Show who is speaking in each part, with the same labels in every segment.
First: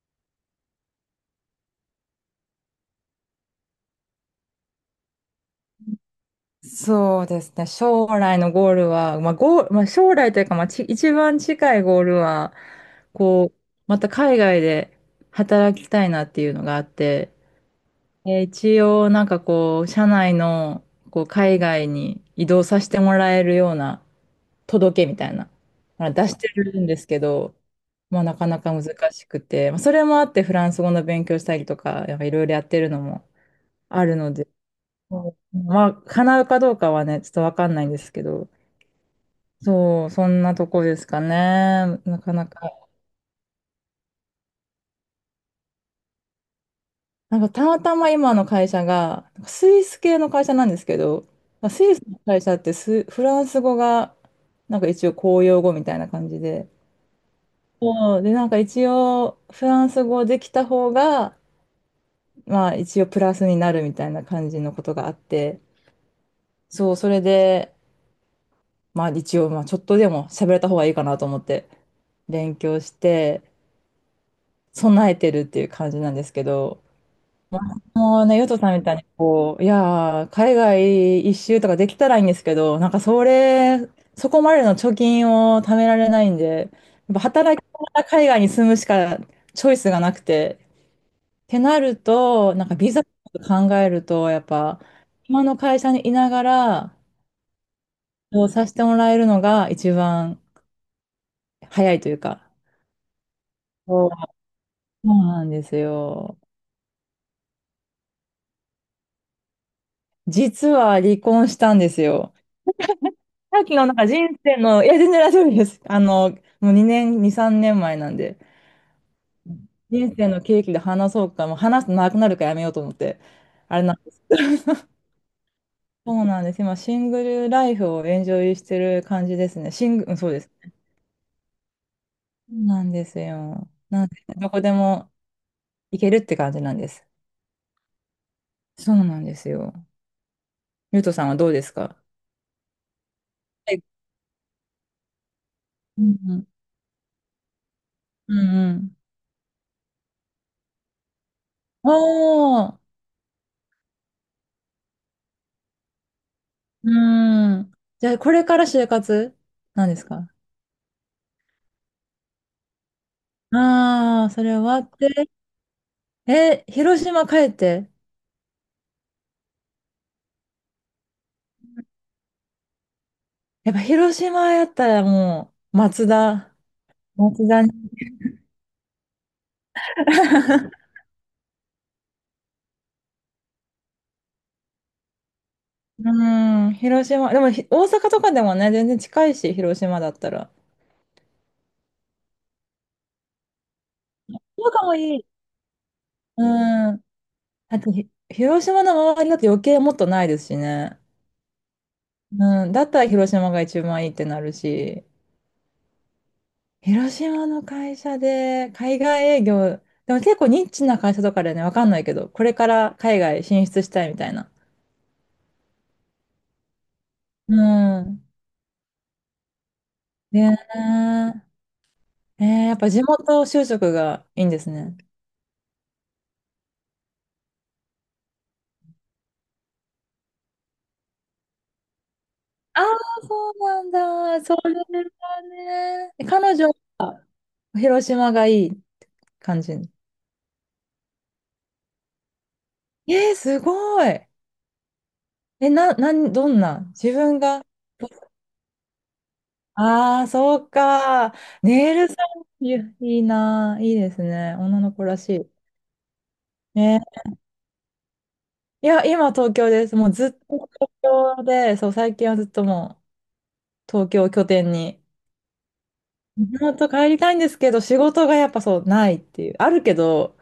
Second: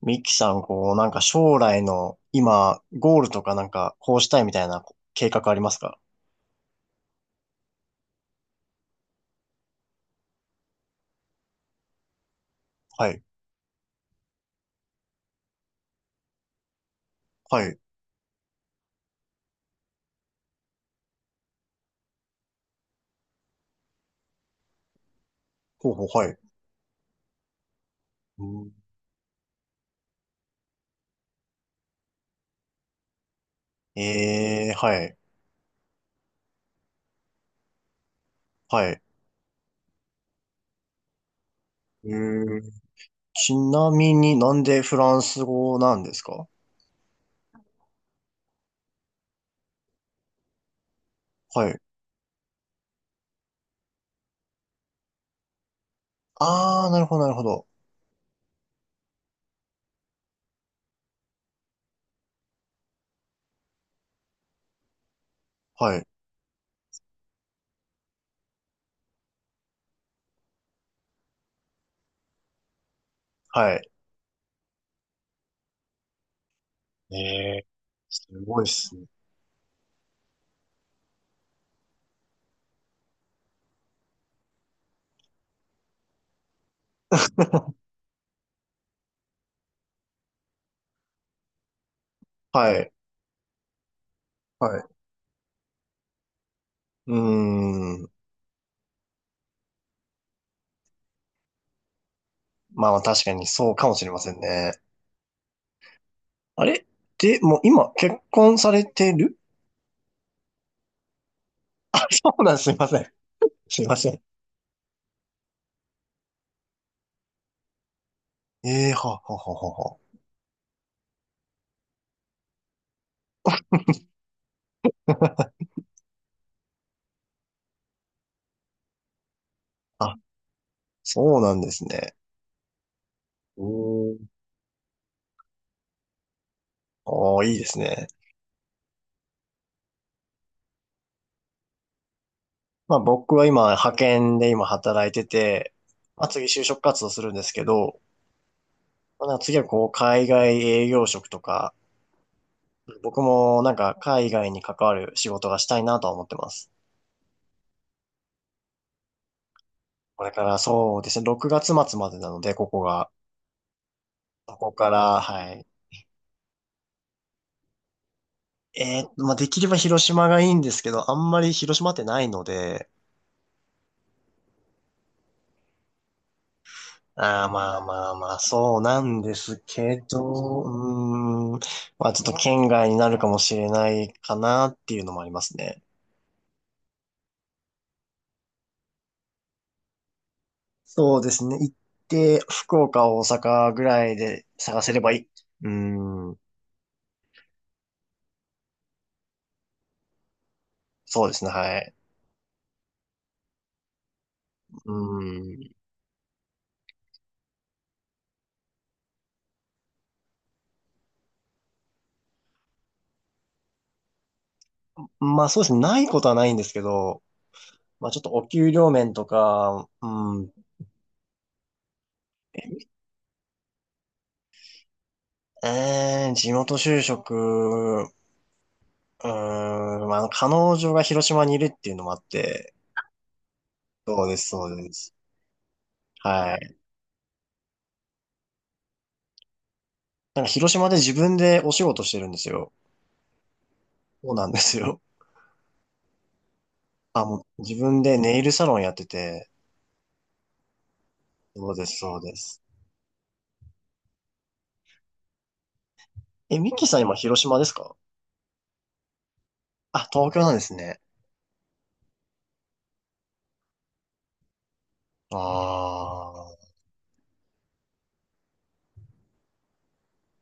Speaker 1: ミキさん、こう、なんか将来の今、ゴールとかなんか、こうしたいみたいな計画ありますか？
Speaker 2: そうですね。将来のゴールは、まあ、ゴール、まあ、将来というか、一番近いゴールは、
Speaker 1: はい。
Speaker 2: こう、また海外で働きたいなっていうのがあって、
Speaker 1: はい。
Speaker 2: 一応、社内の、海外に移動させてもらえるような届けみたいな、
Speaker 1: ほうほう、
Speaker 2: 出
Speaker 1: は
Speaker 2: し
Speaker 1: い。
Speaker 2: てるんですけど、な
Speaker 1: う
Speaker 2: かなか
Speaker 1: ん。
Speaker 2: 難しくて、まあ、それもあって、フランス語の勉強したりとか、やっぱいろいろやってるのもあるので、
Speaker 1: はい。
Speaker 2: そうまあ、叶うかどうかはね、ちょっとわかんないんですけど、
Speaker 1: はい。
Speaker 2: そう、そんなとこですかね。
Speaker 1: え
Speaker 2: なかな
Speaker 1: ー、
Speaker 2: か。
Speaker 1: ちなみになんでフランス語なんですか？
Speaker 2: なんかたまたま今の会社が、なんかスイス系の会社なんですけど、ま
Speaker 1: は
Speaker 2: あ
Speaker 1: い。
Speaker 2: スイスの会社ってフランス語が、なんか一応公用語みたいな感じで、
Speaker 1: あー、なるほど、なるほど。
Speaker 2: そう、で、なんか一応、フランス語できた方が、まあ一応プラスになるみたいな感じのことがあって、
Speaker 1: はい。
Speaker 2: そう、それで、まあ一応、まあちょっとでも喋れた方がいいかなと思って、勉強して、
Speaker 1: はい。
Speaker 2: 備えてるっていう感じなんですけど、
Speaker 1: えー、
Speaker 2: も
Speaker 1: す
Speaker 2: うね、ヨト
Speaker 1: ごいっ
Speaker 2: さんみた
Speaker 1: す
Speaker 2: いに、
Speaker 1: ね。
Speaker 2: いやー、海外一周とかできたらいいんですけど、なんかそれ、そこまでの貯金を貯められないんで、やっぱ働きながら海外に住むしかチョイスがなくて、ってなると、なん
Speaker 1: は
Speaker 2: かビ
Speaker 1: い。
Speaker 2: ザとか考えると、やっ
Speaker 1: は
Speaker 2: ぱ、
Speaker 1: い。
Speaker 2: 今の会社にいながら、
Speaker 1: うーん。
Speaker 2: そうさせてもらえるのが一番早いというか、
Speaker 1: まあまあ、確かにそうかもし
Speaker 2: そ
Speaker 1: れ
Speaker 2: う
Speaker 1: ませんね。
Speaker 2: そうなんですよ。
Speaker 1: あれで、もう今、結婚されてる？
Speaker 2: 実は離婚したんで
Speaker 1: あ、
Speaker 2: す
Speaker 1: そ
Speaker 2: よ。
Speaker 1: うなんです、すいません。
Speaker 2: さっき
Speaker 1: す
Speaker 2: のな
Speaker 1: ま
Speaker 2: んか
Speaker 1: せん。
Speaker 2: 人生の、いや、全然大丈夫です。あの、もう2、3年前なんで、
Speaker 1: ええー、はあはあは
Speaker 2: 人生の契機で話そうか、もう話すとなくなるからやめようと思って、あれなんです。
Speaker 1: あは
Speaker 2: そうなんです。今、シングルライフをエンジョイしてる感じですね。シン
Speaker 1: あ。
Speaker 2: グ、う
Speaker 1: あ、
Speaker 2: んそうです。
Speaker 1: そうなんですね。
Speaker 2: そうなんです
Speaker 1: お
Speaker 2: よ。なんで、
Speaker 1: ー。
Speaker 2: どこでも行けるって感じなんです。
Speaker 1: おー、いいですね。
Speaker 2: そうなんですよ。ゆうとさんはどうですか？
Speaker 1: まあ僕は今、
Speaker 2: はい。
Speaker 1: 派遣で今働いてて、
Speaker 2: うん
Speaker 1: まあ
Speaker 2: う
Speaker 1: 次
Speaker 2: ん。
Speaker 1: 就職活動するんですけど、
Speaker 2: うんうん。
Speaker 1: まあ、なんか次はこう、海外営業職とか、
Speaker 2: おー。
Speaker 1: 僕もなんか海外に関わる仕事がしたいなとは思ってます。
Speaker 2: うん。じゃあ、これから就活なんです
Speaker 1: こ
Speaker 2: か？
Speaker 1: れからそうですね、6月末までなので、ここが。
Speaker 2: ああ、そ
Speaker 1: こ
Speaker 2: れ終
Speaker 1: こ
Speaker 2: わ
Speaker 1: か
Speaker 2: っ
Speaker 1: ら、
Speaker 2: て。
Speaker 1: はい。
Speaker 2: え、広島帰って。
Speaker 1: まあできれば広島がいいんですけど、あんまり広島ってないので、
Speaker 2: やっぱ広島やったらもう、松田。
Speaker 1: ああ、
Speaker 2: 松田
Speaker 1: まあ
Speaker 2: に。
Speaker 1: まあまあ、そうなんですけど、う ーん、まあちょっと県外になるかもしれないかなっていうのもありますね。
Speaker 2: うん、広島。でも大阪とかでもね、全然近いし、広島だったら。
Speaker 1: そうですね。行って、福岡、大阪ぐらいで
Speaker 2: そう
Speaker 1: 探
Speaker 2: か
Speaker 1: せ
Speaker 2: も
Speaker 1: ればい
Speaker 2: い
Speaker 1: い。
Speaker 2: い。
Speaker 1: うーん、
Speaker 2: うん。だって広島の周りだと余計もっとないですしね。
Speaker 1: そうですね、はい。
Speaker 2: うん。だったら広島が一番いいってなる
Speaker 1: う
Speaker 2: し。
Speaker 1: ーん、
Speaker 2: 広島の会社で、海外営業、でも結構ニッチな会社とかでね、わかんないけど、これから海外進出したいみたいな。
Speaker 1: まあそうですね、ないことはないんですけど、
Speaker 2: う
Speaker 1: まあちょっ
Speaker 2: ん。
Speaker 1: とお給料面とか、うん、
Speaker 2: ねえ。えー、やっぱ地元就職がいいんですね。
Speaker 1: 地元就職、うーん、まあ、あの彼女が広島にいるっていうのもあって、
Speaker 2: ああ、そうなん
Speaker 1: そうで
Speaker 2: だ。
Speaker 1: す、
Speaker 2: そ
Speaker 1: そ
Speaker 2: れ
Speaker 1: うです。
Speaker 2: はね。え
Speaker 1: は
Speaker 2: 彼女、
Speaker 1: い。
Speaker 2: 広島がいい感じ。
Speaker 1: なんか広島で自分でお仕事してるんですよ。
Speaker 2: えー、すごい。
Speaker 1: そうなんですよ。
Speaker 2: え、な、なん、どんな自
Speaker 1: あ、も
Speaker 2: 分
Speaker 1: う
Speaker 2: が。
Speaker 1: 自分でネイルサロンやってて。
Speaker 2: ああ、そうか。
Speaker 1: そうで
Speaker 2: ネイ
Speaker 1: す、
Speaker 2: ルさ
Speaker 1: そうです。
Speaker 2: ん、いやいいな。いいですね。女の子らし
Speaker 1: え、ミッ
Speaker 2: い。
Speaker 1: キーさん
Speaker 2: ね。
Speaker 1: 今広島ですか？
Speaker 2: いや、今東京です。
Speaker 1: あ、
Speaker 2: もうず
Speaker 1: 東
Speaker 2: っ
Speaker 1: 京なんで
Speaker 2: と
Speaker 1: す
Speaker 2: 東
Speaker 1: ね。
Speaker 2: 京で、そう、最近はずっともう東京を拠点に
Speaker 1: ああ。
Speaker 2: 本当帰りたいんですけど、仕事がやっぱそうないっていう。あるけど、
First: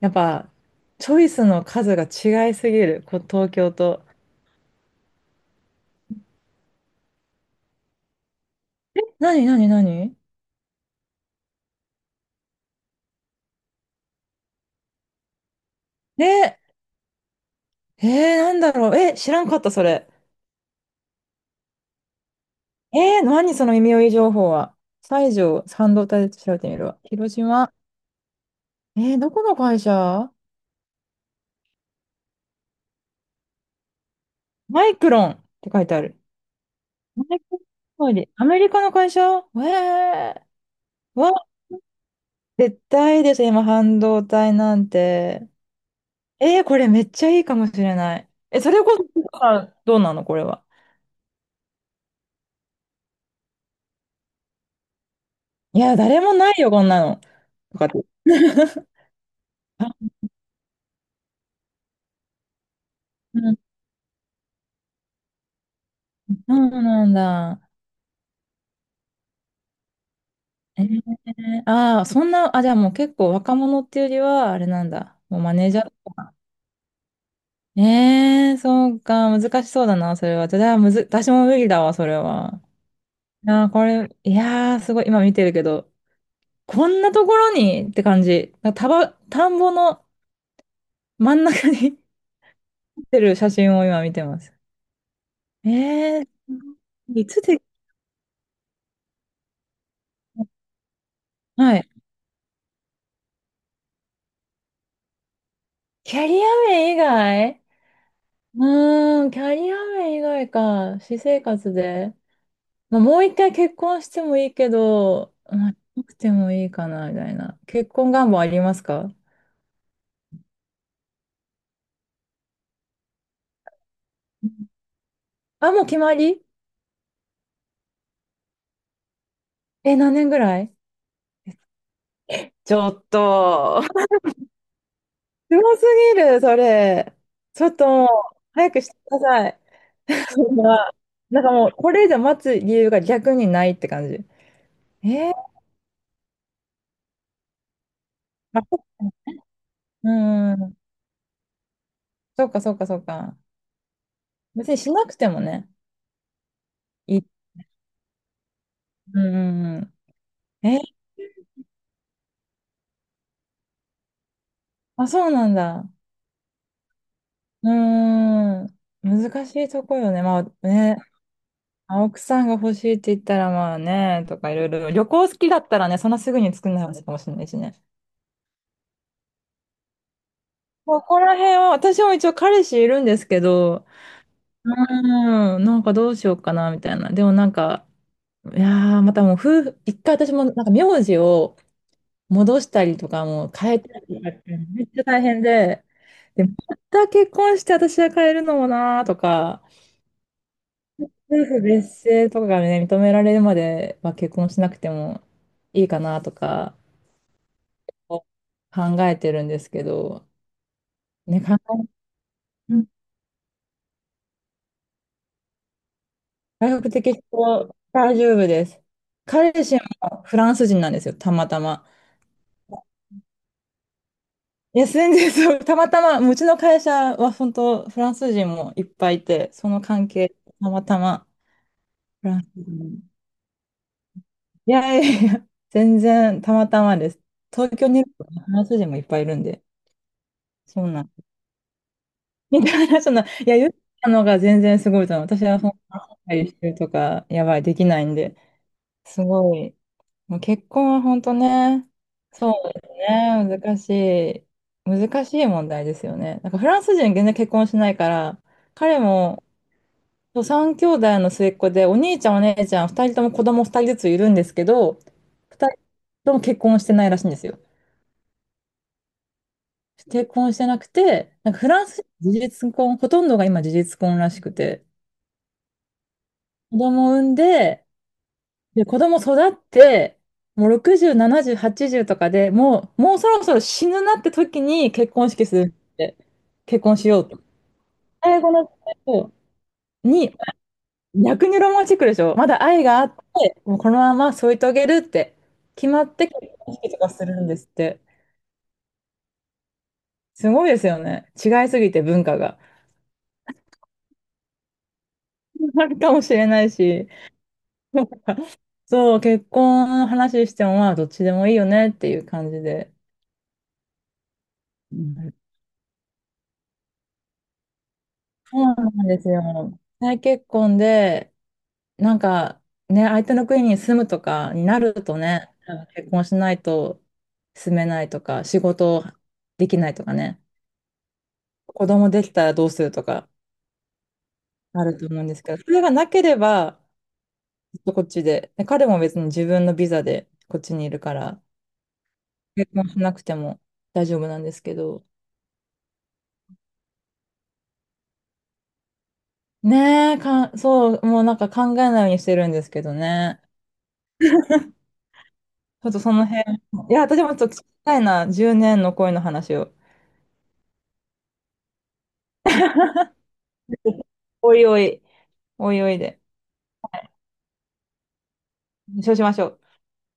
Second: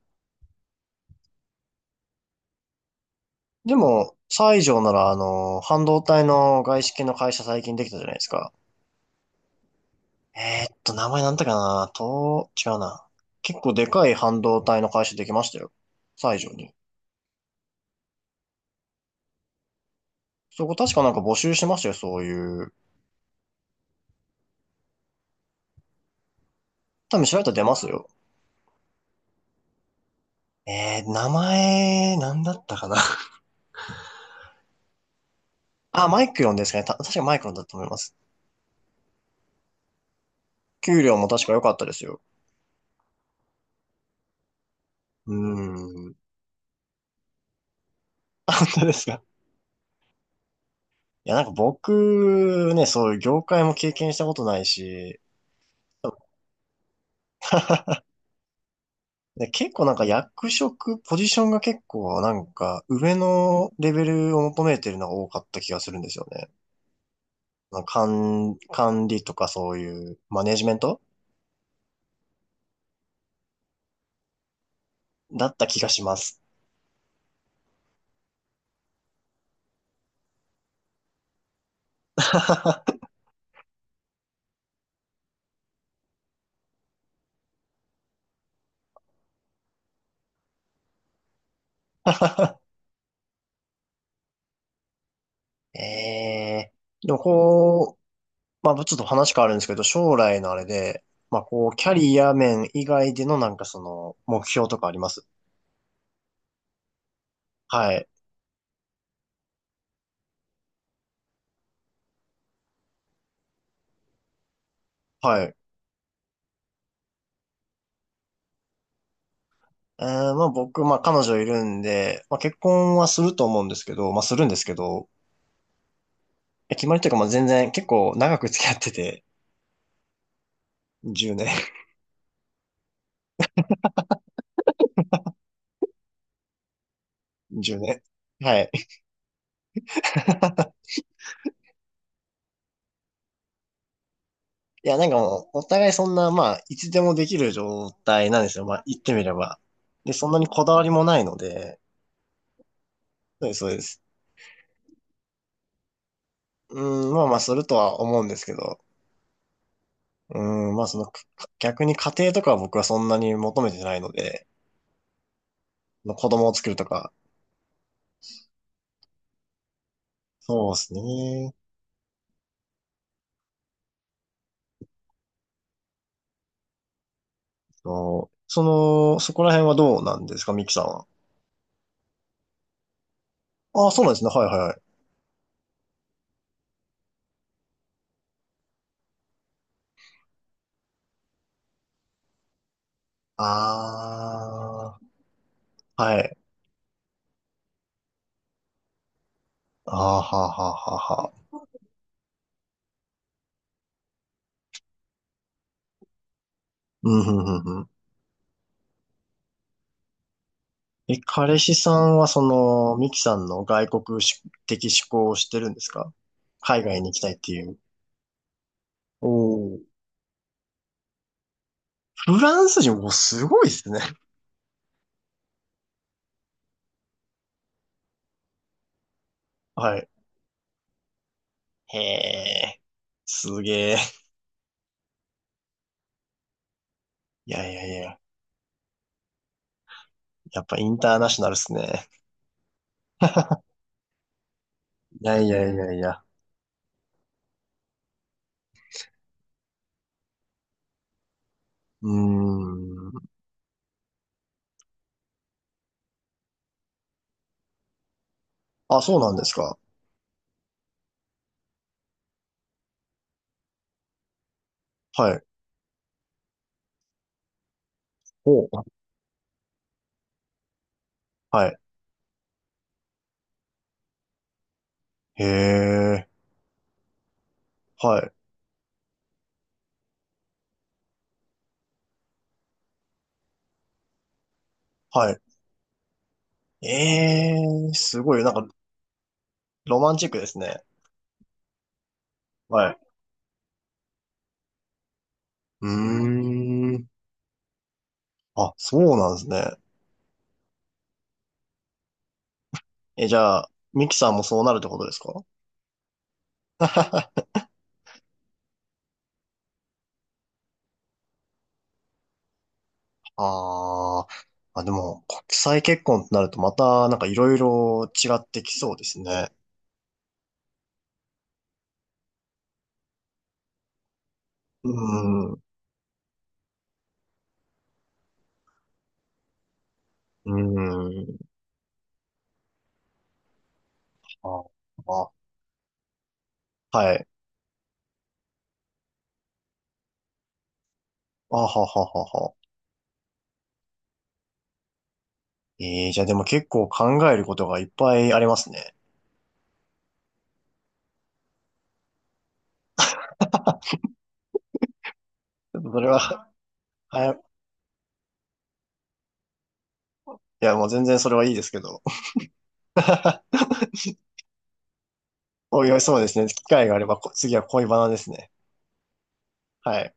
Speaker 2: やっぱチョイスの数が違いすぎる、東京
Speaker 1: で
Speaker 2: と。
Speaker 1: も、西条ならあの、半導体の外資系の会社最近できたじゃないですか。
Speaker 2: なになになに。
Speaker 1: 名前なんだっけかなと、違うな。結構でかい半導体の会社できましたよ。
Speaker 2: ね
Speaker 1: 西条に。
Speaker 2: え、えー、なんだろう。え、知らんかった、それ。
Speaker 1: そこ確かなんか募集してましたよ、そういう。
Speaker 2: えー、何その耳寄り情報は。西条半導体で調べてみるわ。
Speaker 1: 多分
Speaker 2: 広
Speaker 1: 調べたら出
Speaker 2: 島。
Speaker 1: ますよ。
Speaker 2: えー、どこの会社？
Speaker 1: 名前、なんだったかな。
Speaker 2: マイクロンって書いてあ
Speaker 1: あ、
Speaker 2: る。
Speaker 1: マイクロンですかね。確か
Speaker 2: マ
Speaker 1: マ
Speaker 2: イ
Speaker 1: イ
Speaker 2: ク
Speaker 1: クロンだと思いま
Speaker 2: ロン通
Speaker 1: す。
Speaker 2: りアメリカの会社え
Speaker 1: 給料
Speaker 2: ー、
Speaker 1: も
Speaker 2: わ、
Speaker 1: 確か良かったですよ。
Speaker 2: 絶対です、今、半導体なん
Speaker 1: うー
Speaker 2: て。
Speaker 1: ん。
Speaker 2: えー、これめっちゃいいかもしれない。
Speaker 1: あ、
Speaker 2: え、
Speaker 1: 本
Speaker 2: それ
Speaker 1: 当
Speaker 2: こ
Speaker 1: で
Speaker 2: そ、
Speaker 1: すか。
Speaker 2: あどうなのこれは。
Speaker 1: いや、なんか僕、ね、そういう業界も経験したことないし、
Speaker 2: いや、誰もないよ、こんなの。とかって。
Speaker 1: で、結構なんか
Speaker 2: あ、
Speaker 1: 役職、ポジションが結構なんか上
Speaker 2: うん、
Speaker 1: のレベルを求めてるのが多かった気がするんですよ
Speaker 2: そ
Speaker 1: ね。
Speaker 2: うなんだ。
Speaker 1: まか管、管理とかそういうマネジメン
Speaker 2: え
Speaker 1: ト
Speaker 2: ー、ああ、そんな、あ、じゃあもう結構若者っていうよりは、あれなんだ。もう
Speaker 1: だ
Speaker 2: マ
Speaker 1: った
Speaker 2: ネージ
Speaker 1: 気
Speaker 2: ャ
Speaker 1: が
Speaker 2: ー
Speaker 1: し
Speaker 2: と
Speaker 1: ま
Speaker 2: か。
Speaker 1: す。
Speaker 2: えー、そうか、難しそうだな、それは。じゃあ、むず、私も無理だわ、それは。あー、これ、いやー、すごい、今見てるけど、こんなところにって感じ。なんか田んぼの真ん中に 立ってる写真を今見てます。
Speaker 1: え
Speaker 2: え
Speaker 1: え、でも
Speaker 2: ー、いつで、
Speaker 1: こ、まあ、ちょっと話変わるんですけど、将来のあれで、まあ、こう、
Speaker 2: は
Speaker 1: キ
Speaker 2: い。
Speaker 1: ャリア面以外でのなんかその、目標とかあります？
Speaker 2: キャリア面以外？
Speaker 1: はい。
Speaker 2: うーん、キャリア面以外か。私生活で。まあ、もう一回結婚してもいいけど、
Speaker 1: はい。
Speaker 2: まあ、しなくてもいいかな、みたいな。結婚願望ありますか？
Speaker 1: まあ、僕、まあ、彼女いるんで、まあ、結婚はすると思うんですけど、まあ、するんですけど、
Speaker 2: あ、もう決まり？
Speaker 1: え決まりというか、まあ、全然結構長く付き合ってて、
Speaker 2: え、何年ぐらい？
Speaker 1: 10年、
Speaker 2: ちょっと、すごすぎる、それ。ちょっ
Speaker 1: 10
Speaker 2: ともう、
Speaker 1: 年。はい。
Speaker 2: 早くしてください。ま あなんかもう、これ以上待つ理由が逆にないって感じ。
Speaker 1: いや、なんか
Speaker 2: え
Speaker 1: も
Speaker 2: ー、
Speaker 1: う、お互いそんな、まあ、いつでもできる状態なんです
Speaker 2: ま
Speaker 1: よ。ま
Speaker 2: あ、
Speaker 1: あ、言ってみれば。
Speaker 2: う
Speaker 1: で、そんなに
Speaker 2: ー
Speaker 1: こだわ
Speaker 2: ん。
Speaker 1: りもないので、
Speaker 2: そうか、そうか、そうか。
Speaker 1: そうです、そうです。
Speaker 2: 別にしなくてもね。
Speaker 1: うん、
Speaker 2: い
Speaker 1: まあ
Speaker 2: い。
Speaker 1: まあ、するとは思うんですけど、
Speaker 2: うんうんう
Speaker 1: う
Speaker 2: ん。
Speaker 1: ん、
Speaker 2: え、
Speaker 1: まあその、逆に家庭とかは僕はそんなに求めてないので、
Speaker 2: あ、そうなんだ。
Speaker 1: の子供を作るとか。
Speaker 2: うーん。難しいとこよね。まあ
Speaker 1: そうです
Speaker 2: ね、
Speaker 1: ね。
Speaker 2: 青くさんが欲しいって言ったらまあね、とかいろいろ。旅行好きだったらね、そんなすぐに作んない話かもしれないしね。
Speaker 1: そう。その、そこら辺はどうなんですか、ミキさん
Speaker 2: こ
Speaker 1: は？
Speaker 2: こら辺は、私も一応彼氏いるんですけど、
Speaker 1: ああ、そうなんですね。はいはい
Speaker 2: う
Speaker 1: はい。
Speaker 2: ーん、なんかどうしようかな、みたいな。でもなんか、いやー、またもう夫婦、一回私もなんか名字を戻したりとかもう変えたりとかってめっ
Speaker 1: あ
Speaker 2: ちゃ大変で、
Speaker 1: あ、はい。
Speaker 2: で、また結婚して私は変えるのもなーとか、
Speaker 1: ああ、はあはあはあは
Speaker 2: 夫
Speaker 1: あ。
Speaker 2: 婦別姓とかがね、認められるまでは結婚しなくてもいいかなとか
Speaker 1: うん、ふんふんふん。
Speaker 2: 考えてるんですけど、
Speaker 1: え、
Speaker 2: ね、
Speaker 1: 彼氏さんはその、
Speaker 2: え、
Speaker 1: ミキさんの外国し的思考をしてるんですか？海
Speaker 2: 学
Speaker 1: 外に行
Speaker 2: 的
Speaker 1: きたいっ
Speaker 2: 思
Speaker 1: てい
Speaker 2: は
Speaker 1: う。
Speaker 2: 大丈夫です。
Speaker 1: お。
Speaker 2: 彼氏
Speaker 1: お。
Speaker 2: もフランス人なんですよ、たまたま。
Speaker 1: フランス人、もすごいですね。
Speaker 2: いや、全然そう、たまたま、うちの会社は本当、フランス人もいっぱいいて、その
Speaker 1: はい。
Speaker 2: 関係、たまたま
Speaker 1: へ
Speaker 2: フランス
Speaker 1: え、
Speaker 2: 人。
Speaker 1: すげえ。
Speaker 2: いやいやいや、全然たまたまです。
Speaker 1: いやい
Speaker 2: 東
Speaker 1: や
Speaker 2: 京
Speaker 1: い
Speaker 2: にいる
Speaker 1: や、
Speaker 2: とフランス人もいっぱいいるんで、
Speaker 1: やっぱ
Speaker 2: そ
Speaker 1: イ
Speaker 2: う
Speaker 1: ン
Speaker 2: なん。
Speaker 1: ターナショナルっすね。
Speaker 2: みたいな、そんな、いや、言 ったのが全然すごいと思
Speaker 1: い
Speaker 2: う。
Speaker 1: や
Speaker 2: 私
Speaker 1: い
Speaker 2: はそ
Speaker 1: やい
Speaker 2: ん
Speaker 1: やい
Speaker 2: な、
Speaker 1: や。
Speaker 2: てるとか、やばい、できないんで、すごい。もう結婚は本当ね、そ
Speaker 1: う
Speaker 2: うです
Speaker 1: ーん。
Speaker 2: ね、難しい、難しい問題ですよね。なんかフランス人全然結婚しないから、彼
Speaker 1: あ、そうなん
Speaker 2: も、
Speaker 1: ですか。
Speaker 2: そう三兄弟の末っ子で、お兄ちゃん、お姉ちゃん、二人とも子供二人ずついるんですけど、
Speaker 1: はい。
Speaker 2: 二人とも結婚してないらしいんですよ。
Speaker 1: お、
Speaker 2: 結婚してなくて、なんか
Speaker 1: は
Speaker 2: フ
Speaker 1: い。
Speaker 2: ランス、事実婚、ほとんどが今事実婚らしくて、
Speaker 1: へえ、
Speaker 2: 子供産んで、
Speaker 1: はい、
Speaker 2: で、子供育って、もう60、70、80とかでもう、もうそろそろ死ぬなって時に結婚
Speaker 1: はい。
Speaker 2: 式するって、結婚しよう
Speaker 1: え
Speaker 2: と。
Speaker 1: え、すご
Speaker 2: 最
Speaker 1: い、な
Speaker 2: 後
Speaker 1: ん
Speaker 2: の
Speaker 1: か、
Speaker 2: 人
Speaker 1: ロマンチッ
Speaker 2: に、
Speaker 1: クですね。
Speaker 2: 逆にロマンチックでしょ、まだ愛
Speaker 1: はい。
Speaker 2: があって、もうこのまま添い遂げるって
Speaker 1: う
Speaker 2: 決まって結婚式
Speaker 1: ー
Speaker 2: と
Speaker 1: ん。
Speaker 2: かするんですって。
Speaker 1: あ、そうなんですね。
Speaker 2: すごいですよね。違いすぎて文化が。
Speaker 1: え、じゃあ、ミキさんもそうなるってことですか？
Speaker 2: あるかもしれないし。そう、結婚の話しても、まあ、どっちでもいいよねっていう感じで。
Speaker 1: あー。あ、で
Speaker 2: う
Speaker 1: も、
Speaker 2: ん、
Speaker 1: 国際結婚ってなるとまた、なんかいろいろ違っ
Speaker 2: そ
Speaker 1: てき
Speaker 2: うな
Speaker 1: そうで
Speaker 2: ん
Speaker 1: す
Speaker 2: です
Speaker 1: ね。
Speaker 2: よ。再結婚で、なんかね、相手の国に住むとかにな
Speaker 1: う
Speaker 2: ると
Speaker 1: ーん、
Speaker 2: ね、
Speaker 1: う
Speaker 2: 結婚しないと住めないとか、仕事できないとかね、
Speaker 1: ーん。
Speaker 2: 子供できたらどうするとか
Speaker 1: あ、
Speaker 2: あると思うん
Speaker 1: あ、
Speaker 2: ですけど、それがなければ、
Speaker 1: はい。
Speaker 2: ずっとこっちで、で彼も別に自分のビザでこっちにいるから、
Speaker 1: あはははは。
Speaker 2: 結婚しなくても大丈夫なんですけど、
Speaker 1: ええ、じゃあでも結構考えることがいっぱいありますね。
Speaker 2: ねえ、そう、もうなんか考えないようにしてるんですけどね。
Speaker 1: ちょっ
Speaker 2: ちょ
Speaker 1: と
Speaker 2: っ
Speaker 1: そ
Speaker 2: と
Speaker 1: れ
Speaker 2: そ
Speaker 1: は、
Speaker 2: の辺、いや、私
Speaker 1: は
Speaker 2: も
Speaker 1: い。
Speaker 2: ちょっと聞きたいな、10年の恋の話を。
Speaker 1: いや、もう全然それはいいですけど。
Speaker 2: おいおい、おい
Speaker 1: おい
Speaker 2: お
Speaker 1: お
Speaker 2: い
Speaker 1: い、そう
Speaker 2: で。
Speaker 1: ですね。機会があれば、次は恋バナですね。
Speaker 2: そうしましょう。
Speaker 1: はい。